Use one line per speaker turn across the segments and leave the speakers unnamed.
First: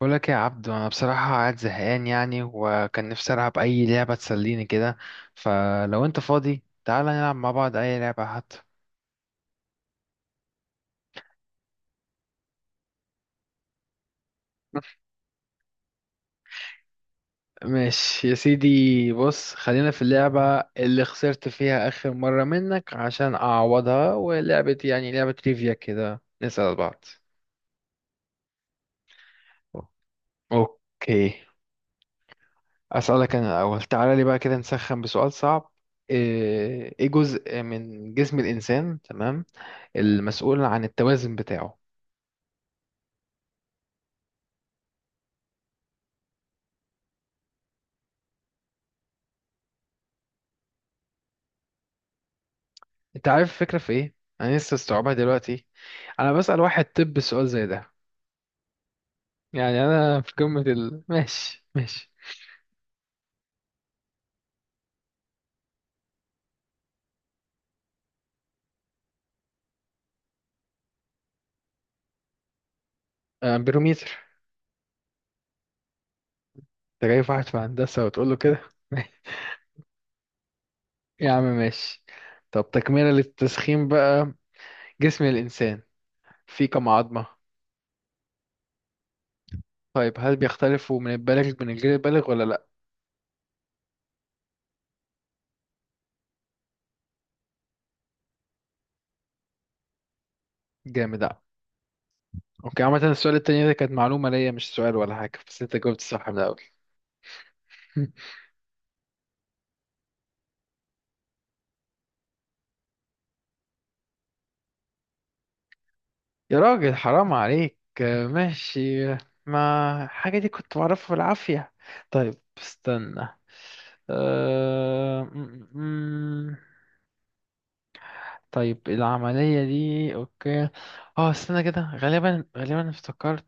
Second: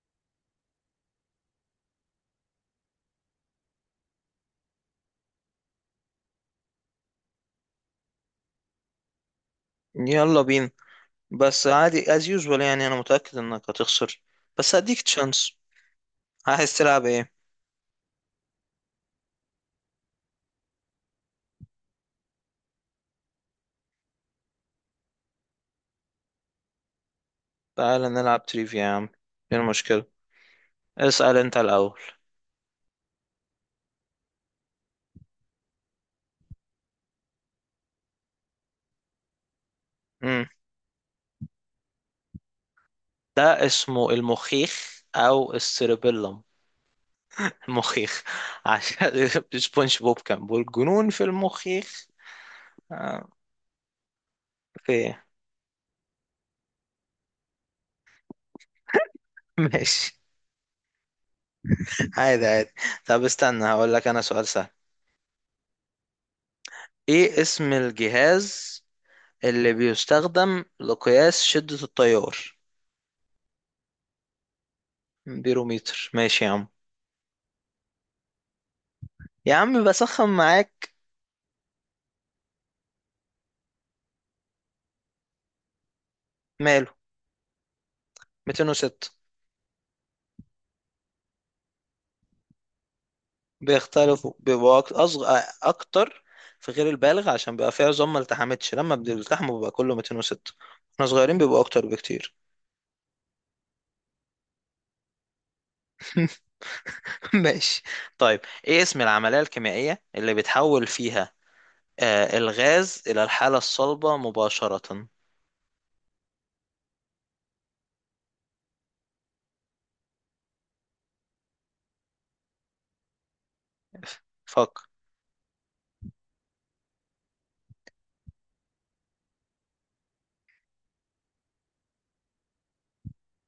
بقول لك يا عبدو، انا بصراحه قاعد زهقان يعني، وكان نفسي العب اي لعبه تسليني كده. فلو انت فاضي، تعالى نلعب مع بعض اي لعبه حتى.
يلا بينا. بس عادي as usual انا متأكد انك هتخسر، بس هديك تشانس. عايز تلعب ايه؟
ماشي يا سيدي، بص خلينا في اللعبه اللي خسرت فيها اخر مره منك عشان اعوضها، ولعبه يعني لعبه تريفيا كده نسال بعض.
تعال نلعب تريفيا يا عم، ايه المشكلة؟
اوكي.
اسأل انت الاول.
اسالك انا الاول، تعالى لي بقى كده نسخن بسؤال صعب. ايه جزء من جسم الانسان، تمام،
امم
المسؤول عن التوازن بتاعه؟
ده اسمه المخيخ او السيربيلم. المخيخ عشان سبونج بوب كان بيقول جنون في المخيخ. آه،
انت عارف الفكرة في ايه؟ انا لسه
في
استوعبها
إيه؟
دلوقتي. انا بسأل واحد طب سؤال زي ده. يعني
ماشي.
انا في قمة ال ماشي ماشي.
عادي عادي. طب استنى هقول لك انا سؤال سهل. ايه اسم الجهاز اللي بيستخدم لقياس شدة التيار؟
امبيرومتر.
بيروميتر ماشي يا عم.
انت جايب واحد في هندسة وتقول له كده؟
يا عم بسخن معاك.
يا عم ماشي. طب تكملة للتسخين بقى، جسم الإنسان فيه كم
ماله،
عظمة؟
206.
طيب هل بيختلفوا من البالغ من الغير البالغ ولا لأ؟
بيختلفوا، بيبقوا أصغر أكتر في غير البالغ، عشان بيبقى فيه عظام ما التحمتش. لما بيلتحموا بيبقى كله 206. احنا
جامد
صغيرين
أوي.
بيبقوا أكتر بكتير.
اوكي، عامة السؤال التاني ده كانت معلومة ليا، مش سؤال ولا حاجة، بس انت جاوبت صح من الأول.
ماشي. طيب إيه اسم العملية الكيميائية اللي بتحول فيها الغاز إلى الحالة الصلبة مباشرة؟
يا راجل حرام عليك، ماشي. ما الحاجة دي كنت بعرفها بالعافية. طيب استنى.
فكر.
أه... م- م- م. طيب العملية دي، اوكي. اه استنى كده، غالبا غالبا افتكرت.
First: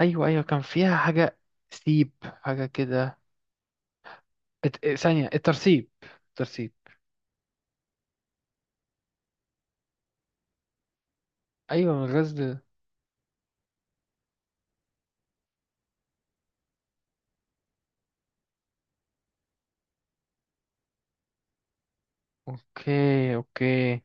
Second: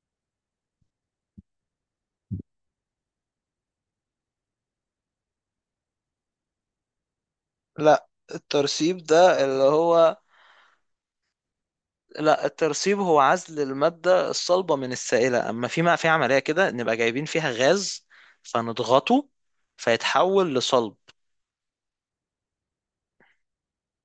ايوه ايوه، كان فيها حاجة، سيب حاجة كده. ثانية الترسيب.
لا، الترسيب ده اللي هو،
ايوه، من
لا
الغزل.
الترسيب هو عزل المادة الصلبة من السائلة، أما في ما في عملية كده نبقى جايبين فيها غاز فنضغطه فيتحول لصلب.
اوكي اوكي،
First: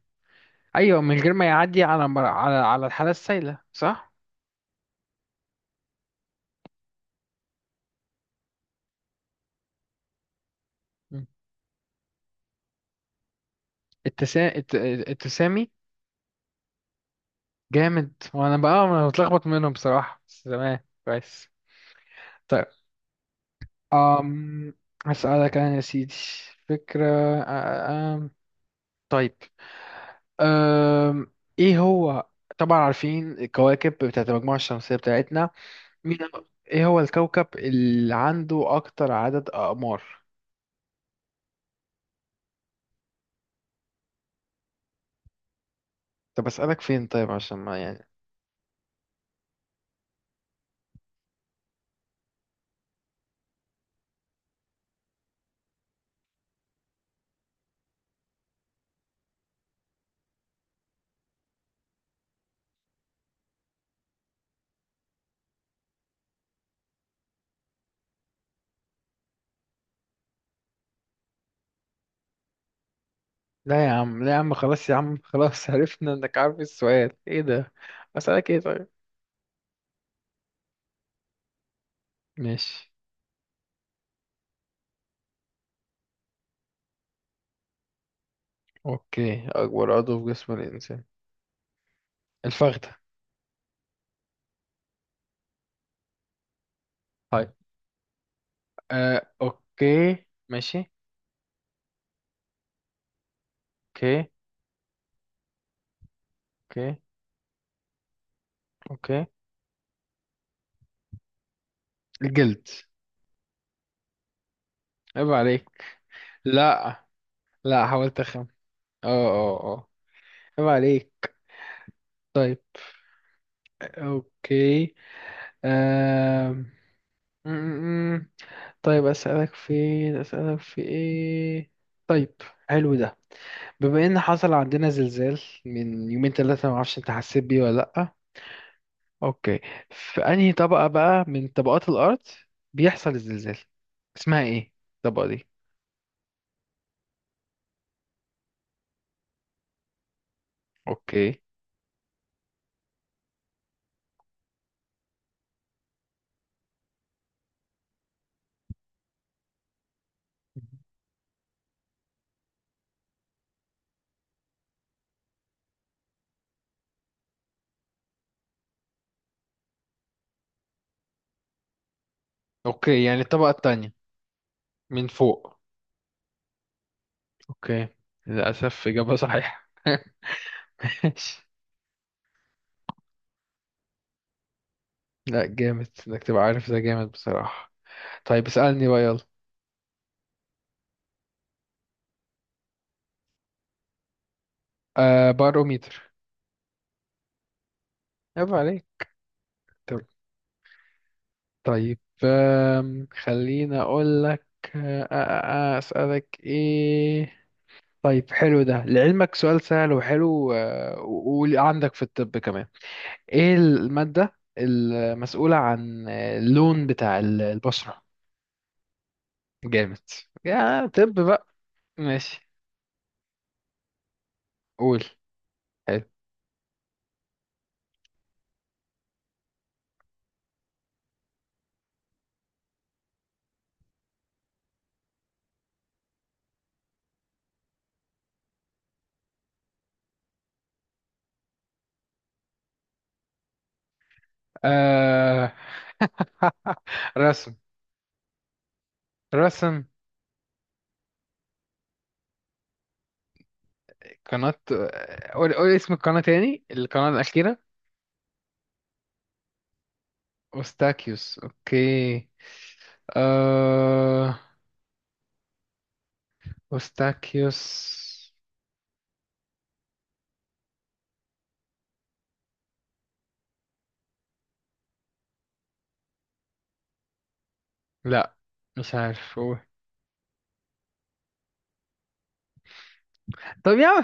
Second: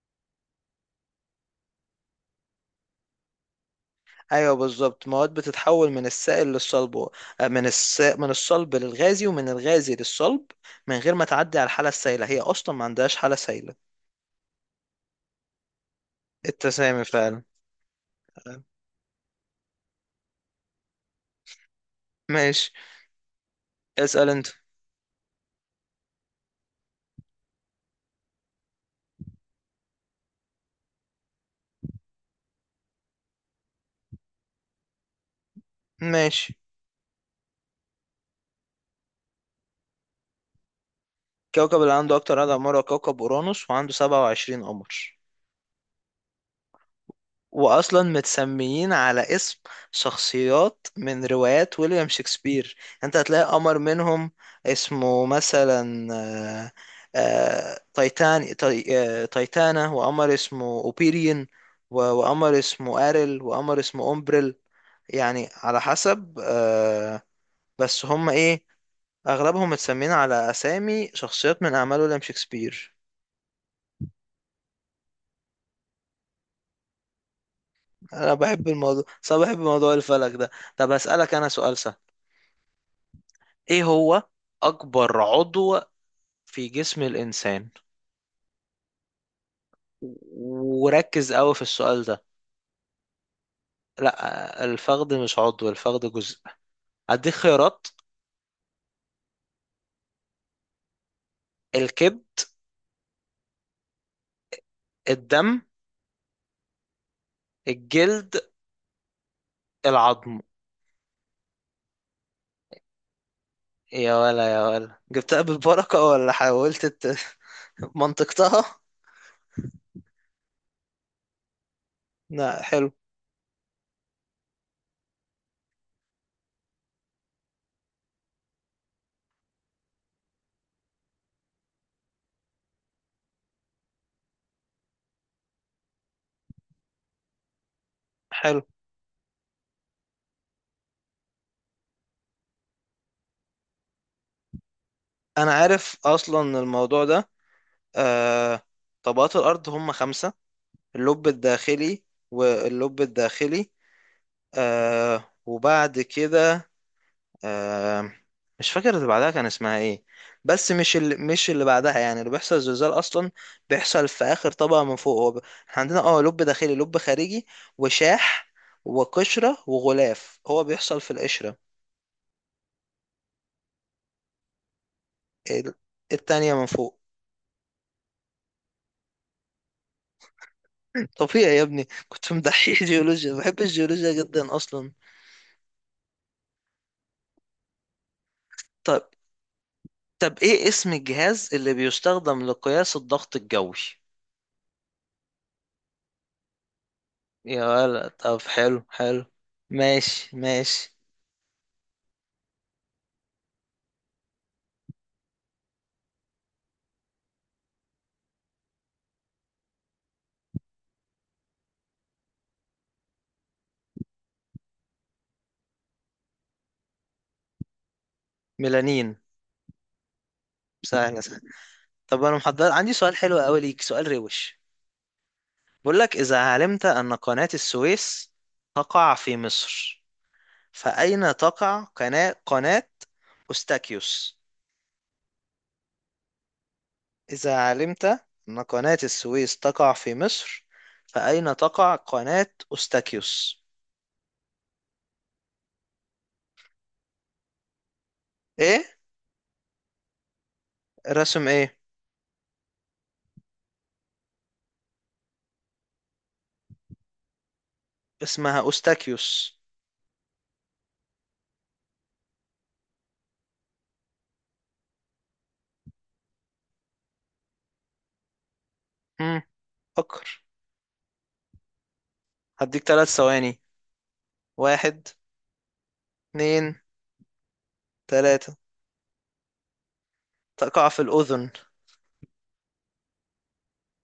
ايوه، من غير ما يعدي على على الحالة السائلة، صح؟
أيوة بالظبط، مواد بتتحول من السائل للصلب من الصلب للغازي ومن الغازي للصلب من غير ما تعدي على الحالة السائلة، هي أصلا ما عندهاش حالة سائلة.
التسا... الت... التسامي.
التسامي فعلا.
جامد. وانا بقى انا متلخبط منهم بصراحة، بس تمام كويس. طيب.
ماشي. اسأل أنت.
أم... هسألك انا يا سيدي. فكرة. أم... طيب. أم... ايه هو. طبعا عارفين الكواكب بتاعت المجموعة الشمسية بتاعتنا. مين؟
ماشي.
ايه هو الكوكب اللي عنده اكتر عدد اقمار؟
كوكب اللي عنده أكتر عدد أقمار هو كوكب أورانوس، وعنده 27 قمر.
طب اسألك فين طيب عشان ما
واصلا
يعني.
متسميين على اسم شخصيات من روايات ويليام شكسبير. انت هتلاقي قمر منهم اسمه مثلا آه، تايتان تاي- تايتانا، وقمر اسمه اوبيريون وقمر اسمه اريل، وقمر اسمه اومبريل. يعني على حسب بس هم ايه، اغلبهم متسمين على اسامي شخصيات من اعمال ويليام شكسبير.
لا يا عم، لا يا عم، خلاص يا عم. خلاص عرفنا انك عارف السؤال ايه ده.
انا
اسألك ايه
بحب
طيب؟
الموضوع، صح، بحب موضوع الفلك ده. طب اسالك انا سؤال.
ماشي.
ايه هو اكبر عضو في جسم الانسان؟
اوكي، اكبر عضو في جسم الانسان.
وركز قوي في السؤال ده.
الفخذة.
لا، الفخذ مش عضو، الفخذ جزء. هديك
طيب.
خيارات.
اوكي ماشي.
الكبد.
اوكي.
الدم.
اوكي.
الجلد.
اوكي.
العظم.
الجلد.
يا ولا يا ولا،
عيب
جبتها
عليك.
بالبركة ولا حاولت
لا، لا حاولت اخم.
منطقتها؟
اه اه اه، عيب عليك. طيب.
لا حلو
اوكي. آم، م- م- م. طيب اسالك في، اسالك في ايه؟ طيب، حلو ده. بما ان حصل عندنا زلزال من يومين ثلاثة، ما اعرفش انت حسيت بيه ولا لا.
حلو.
اوكي. في انهي طبقة بقى من طبقات الارض بيحصل الزلزال؟ اسمها ايه الطبقة دي؟
انا عارف اصلا الموضوع ده. آه... طبقات الارض هم خمسة. اللب
اوكي،
الداخلي، واللب الداخلي وبعد كده آه مش فاكر اللي بعدها كان اسمها ايه. بس مش اللي بعدها، يعني اللي بيحصل زلزال اصلا بيحصل في اخر طبقه من فوق. احنا عندنا اه لب داخلي، لب خارجي، وشاح، وقشره، وغلاف. هو بيحصل في القشره.
اوكي يعني الطبقة التانية من فوق.
ال- التانية من فوق.
اوكي. للاسف اجابة صحيحة. ماشي.
طبيعي يا ابني، كنت مدحيح جيولوجيا، بحب الجيولوجيا جدا اصلا.
لا جامد انك تبقى عارف ده، جامد بصراحة. طيب اسألني بقى
طب
يلا.
طب ايه اسم الجهاز اللي بيستخدم لقياس الضغط الجوي؟
باروميتر.
يا ولد، طب
عيب
حلو
عليك.
حلو.
طب-
ماشي ماشي.
طيب، خليني اقول لك. اسألك ايه. طيب حلو ده، لعلمك سؤال سهل وحلو، وعندك في الطب كمان. ايه المادة المسؤولة عن اللون بتاع ال- البشرة؟
ميلانين.
جامد. يا طب
سهلة.
بقى.
طب انا
ماشي.
محضر عندي سؤال حلو قوي ليك، سؤال روش.
قول.
بقول
حلو.
لك اذا علمت ان قناة السويس تقع في مصر، فاين تقع قناة أوستاكيوس؟ اذا علمت ان قناة السويس تقع في مصر، فاين تقع قناة أوستاكيوس؟
آه... رسم.
ايه
رسم.
رسم؟ ايه؟
قناة، قول قول اسم القناة تاني، القناة الأخيرة.
اسمها أوستاكيوس.
أوستاكيوس أوكي. آه... أوستاكيوس.
امم فكر. هديك ثلاث ثواني. واحد، اتنين،
لا،
تلاتة.
مش عارف، قول.
تقع في الأذن.
طب يا عم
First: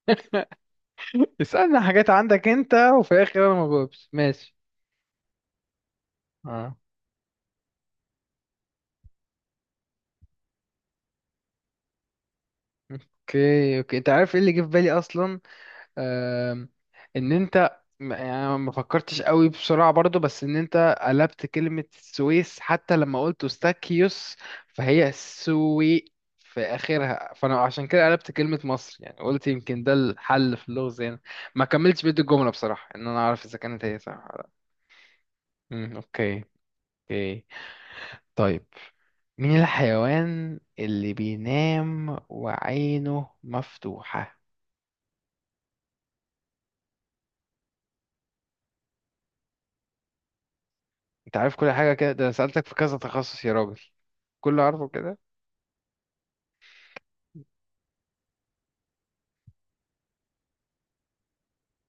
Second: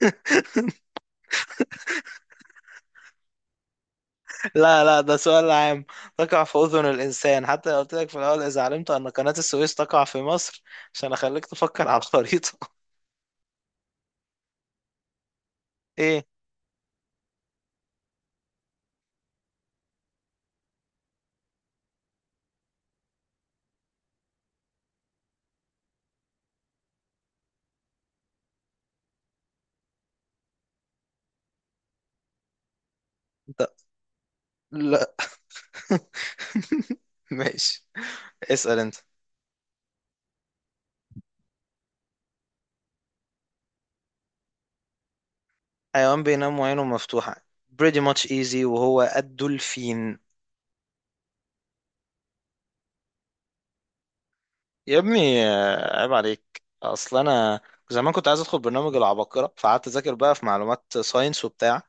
اسألنا حاجات عندك انت، وفي الاخر انا ما بجاوبش، ماشي.
لا لا، ده سؤال عام. تقع في
اه.
أذن الإنسان، حتى لو قلت لك في الأول إذا علمت أن قناة السويس تقع في مصر، عشان أخليك تفكر على الخريطة.
اوكي اوكي، انت عارف ايه اللي جه في بالي اصلا.
إيه؟
آم، ان انت م- يعني ما فكرتش قوي بسرعة برضو، بس ان انت قلبت كلمة السويس حتى لما قلت استاكيوس، فهي سوي في اخرها، فانا عشان كده قلبت كلمة مصر، يعني قلت يمكن ده الحل في اللغز يعني. ما كملتش بيت الجملة بصراحة، ان انا اعرف اذا
أنت؟
كانت هي صح ولا لا.
لا.
مم، اوكي. اوكي.
ماشي.
طيب.
اسأل أنت.
مين الحيوان اللي بينام وعينه مفتوحة؟
حيوان بينام وعينه مفتوحة، pretty much easy، وهو الدولفين.
انت عارف كل حاجة كده، ده أنا سألتك في كذا تخصص يا راجل، كله عارفه
يا
كده.
ابني عيب عليك، أصل أنا زمان كنت عايز أدخل برنامج العباقرة، فقعدت أذاكر بقى في معلومات ساينس وبتاع.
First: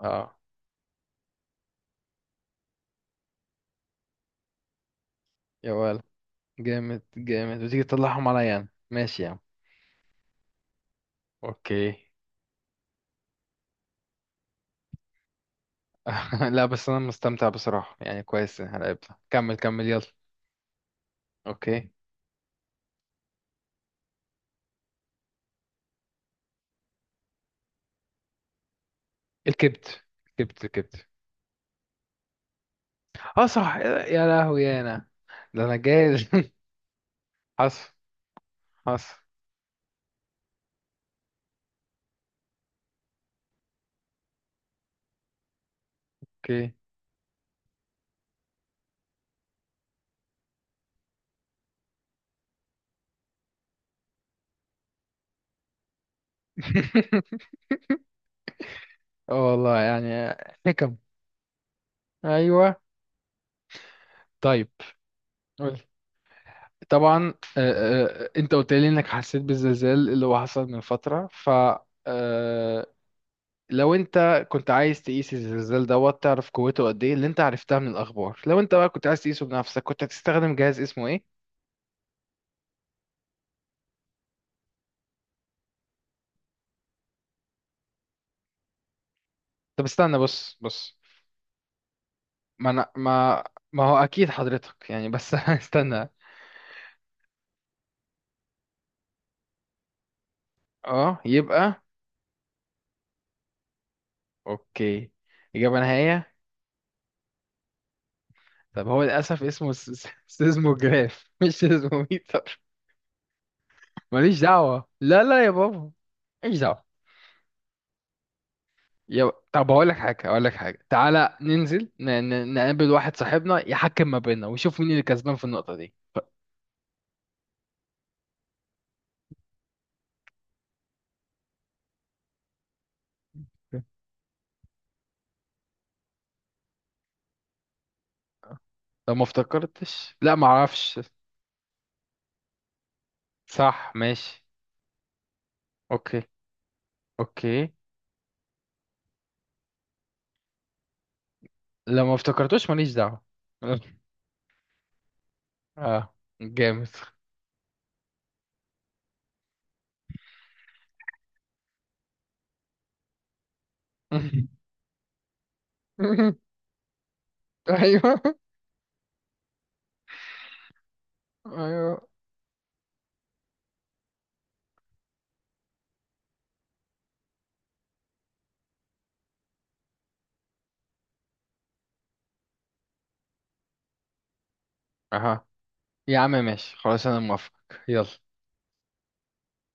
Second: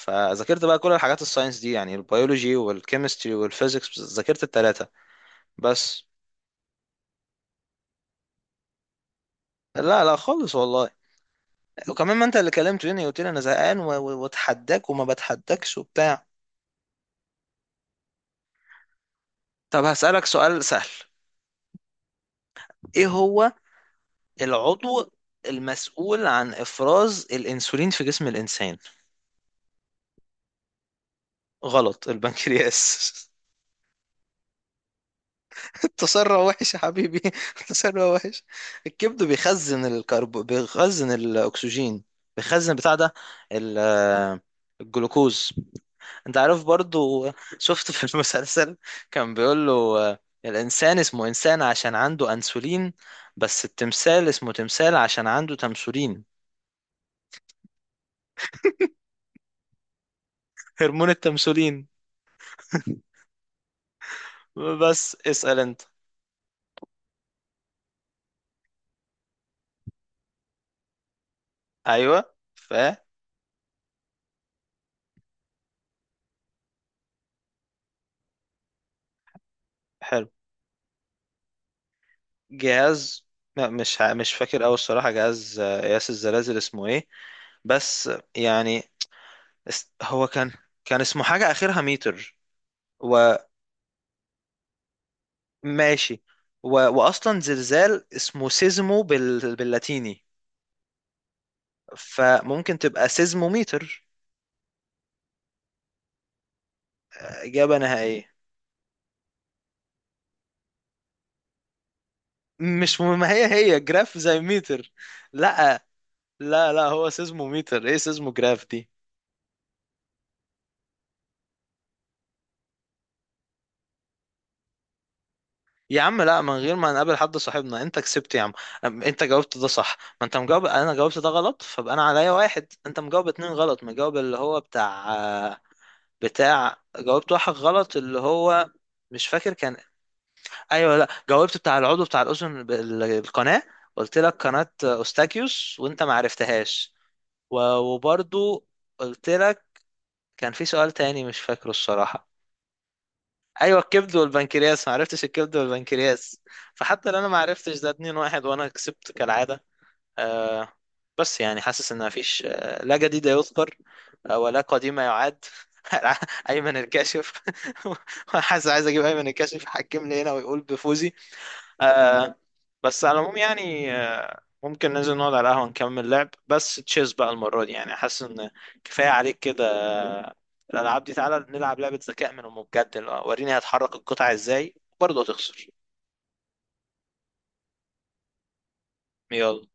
اه.
بقى كل الحاجات الساينس دي، يعني البيولوجي والكيمستري والفيزيكس، ذاكرت التلاتة
يا ولد،
بس.
جامد جامد، وتيجي تطلعهم عليا انا، ماشي يا عم.
لا لا خالص والله.
اوكي.
وكمان ما انت اللي كلمتني قلت لي انا زهقان واتحداك وما بتحداكش وبتاع.
لا بس انا مستمتع بصراحة يعني، كويس إن احنا لعبنا. كمل
طب
كمل يلا.
هسألك سؤال سهل.
اوكي.
ايه هو العضو المسؤول عن افراز الانسولين في جسم الانسان؟
الكبت الكبت الكبت.
غلط، البنكرياس.
اه صح، يا لهوي يا انا، ده انا جاهز.
التسرع وحش يا حبيبي،
حصل
التسرع وحش.
حصل.
الكبد بيخزن بيخزن الاكسجين، بيخزن بتاع ده، ال- الجلوكوز. انت عارف
اوكي.
برضو. شفت في المسلسل كان بيقول له الانسان اسمه انسان عشان عنده انسولين، بس التمثال اسمه تمثال عشان عنده تمثولين.
اه والله يعني، حكم.
هرمون التمثولين.
ايوه. طيب.
بس اسأل
قولي.
انت.
طبعا، انت قلت لي انك حسيت بالزلزال اللي هو حصل من فترة، ف.
ايوه، ف،
آه، لو انت كنت عايز تقيس الزلزال دوت تعرف قوته قد ايه اللي انت عرفتها من الاخبار، لو انت بقى كنت عايز تقيسه بنفسك، كنت
حلو.
هتستخدم جهاز اسمه ايه؟
جهاز، لا مش فاكر اوي الصراحة. جهاز قياس الزلازل اسمه ايه؟ بس يعني
طب استنى،
هو كان،
بص بص.
كان اسمه حاجة اخرها متر
ما أنا ما ما هو اكيد حضرتك يعني، بس استنى.
وماشي. واصلا زلزال اسمه باللاتيني،
اه يبقى.
فممكن تبقى سيزموميتر.
اوكي، اجابة نهائية.
إجابة نهائية.
طب هو للاسف اسمه سيزموجراف، مش سيزموميتر.
مش مهم، ما هي هي جراف
ماليش
زي
دعوة،
ميتر.
لا لا يا
لا
بابا. ماليش
لا، لا
دعوة.
هو سيزموميتر، ايه سيزموجراف دي.
طب هقول لك حاجة، هقول لك حاجة، تعالى ننزل نقابل واحد صاحبنا يحكم ما بيننا ويشوف مين اللي كسبان في النقطة دي.
يا عم لا، من غير ما نقابل حد صاحبنا انت كسبت يا عم. انت جاوبت ده صح، ما انت مجاوب. انا جاوبت ده غلط، فبقى انا عليا واحد، انت مجاوب اتنين غلط. مجاوب اللي هو بتاع، جاوبت واحد غلط اللي هو،
لو ما
مش فاكر كان.
افتكرتش، لا ما
ايوه
اعرفش.
لا، جاوبت بتاع العضو بتاع الاذن القناة.
صح
قلت لك
ماشي.
قناة أوستاكيوس وانت ما
اوكي
عرفتهاش.
اوكي.
وبرضو قلت لك كان في سؤال تاني مش فاكره
لو ما
الصراحة.
افتكرتوش ماليش دعوة.
ايوه الكبد والبنكرياس، ما عرفتش الكبد
اه.
والبنكرياس.
جامد.
فحتى لو انا ما عرفتش ده 2 واحد، وانا كسبت كالعادة. آه بس يعني حاسس ان مفيش آه لا جديد يذكر آه ولا قديم يعاد. ايمن الكاشف.
ايوه
حاسس عايز اجيب ايمن الكاشف يحكمني هنا ويقول بفوزي.
ايوه.
آه. بس على العموم يعني آه ممكن ننزل نقعد على القهوة نكمل لعب، بس تشيز بقى المرة دي. يعني حاسس ان كفاية عليك كده. الألعاب دي تعالى نلعب لعبة ذكاء من أم بجد، اللي هو وريني هتحرك القطع ازاي. برضه
اها.
هتخسر.
يا عم ماشي، خلاص انا موافق. يلا.
يلا.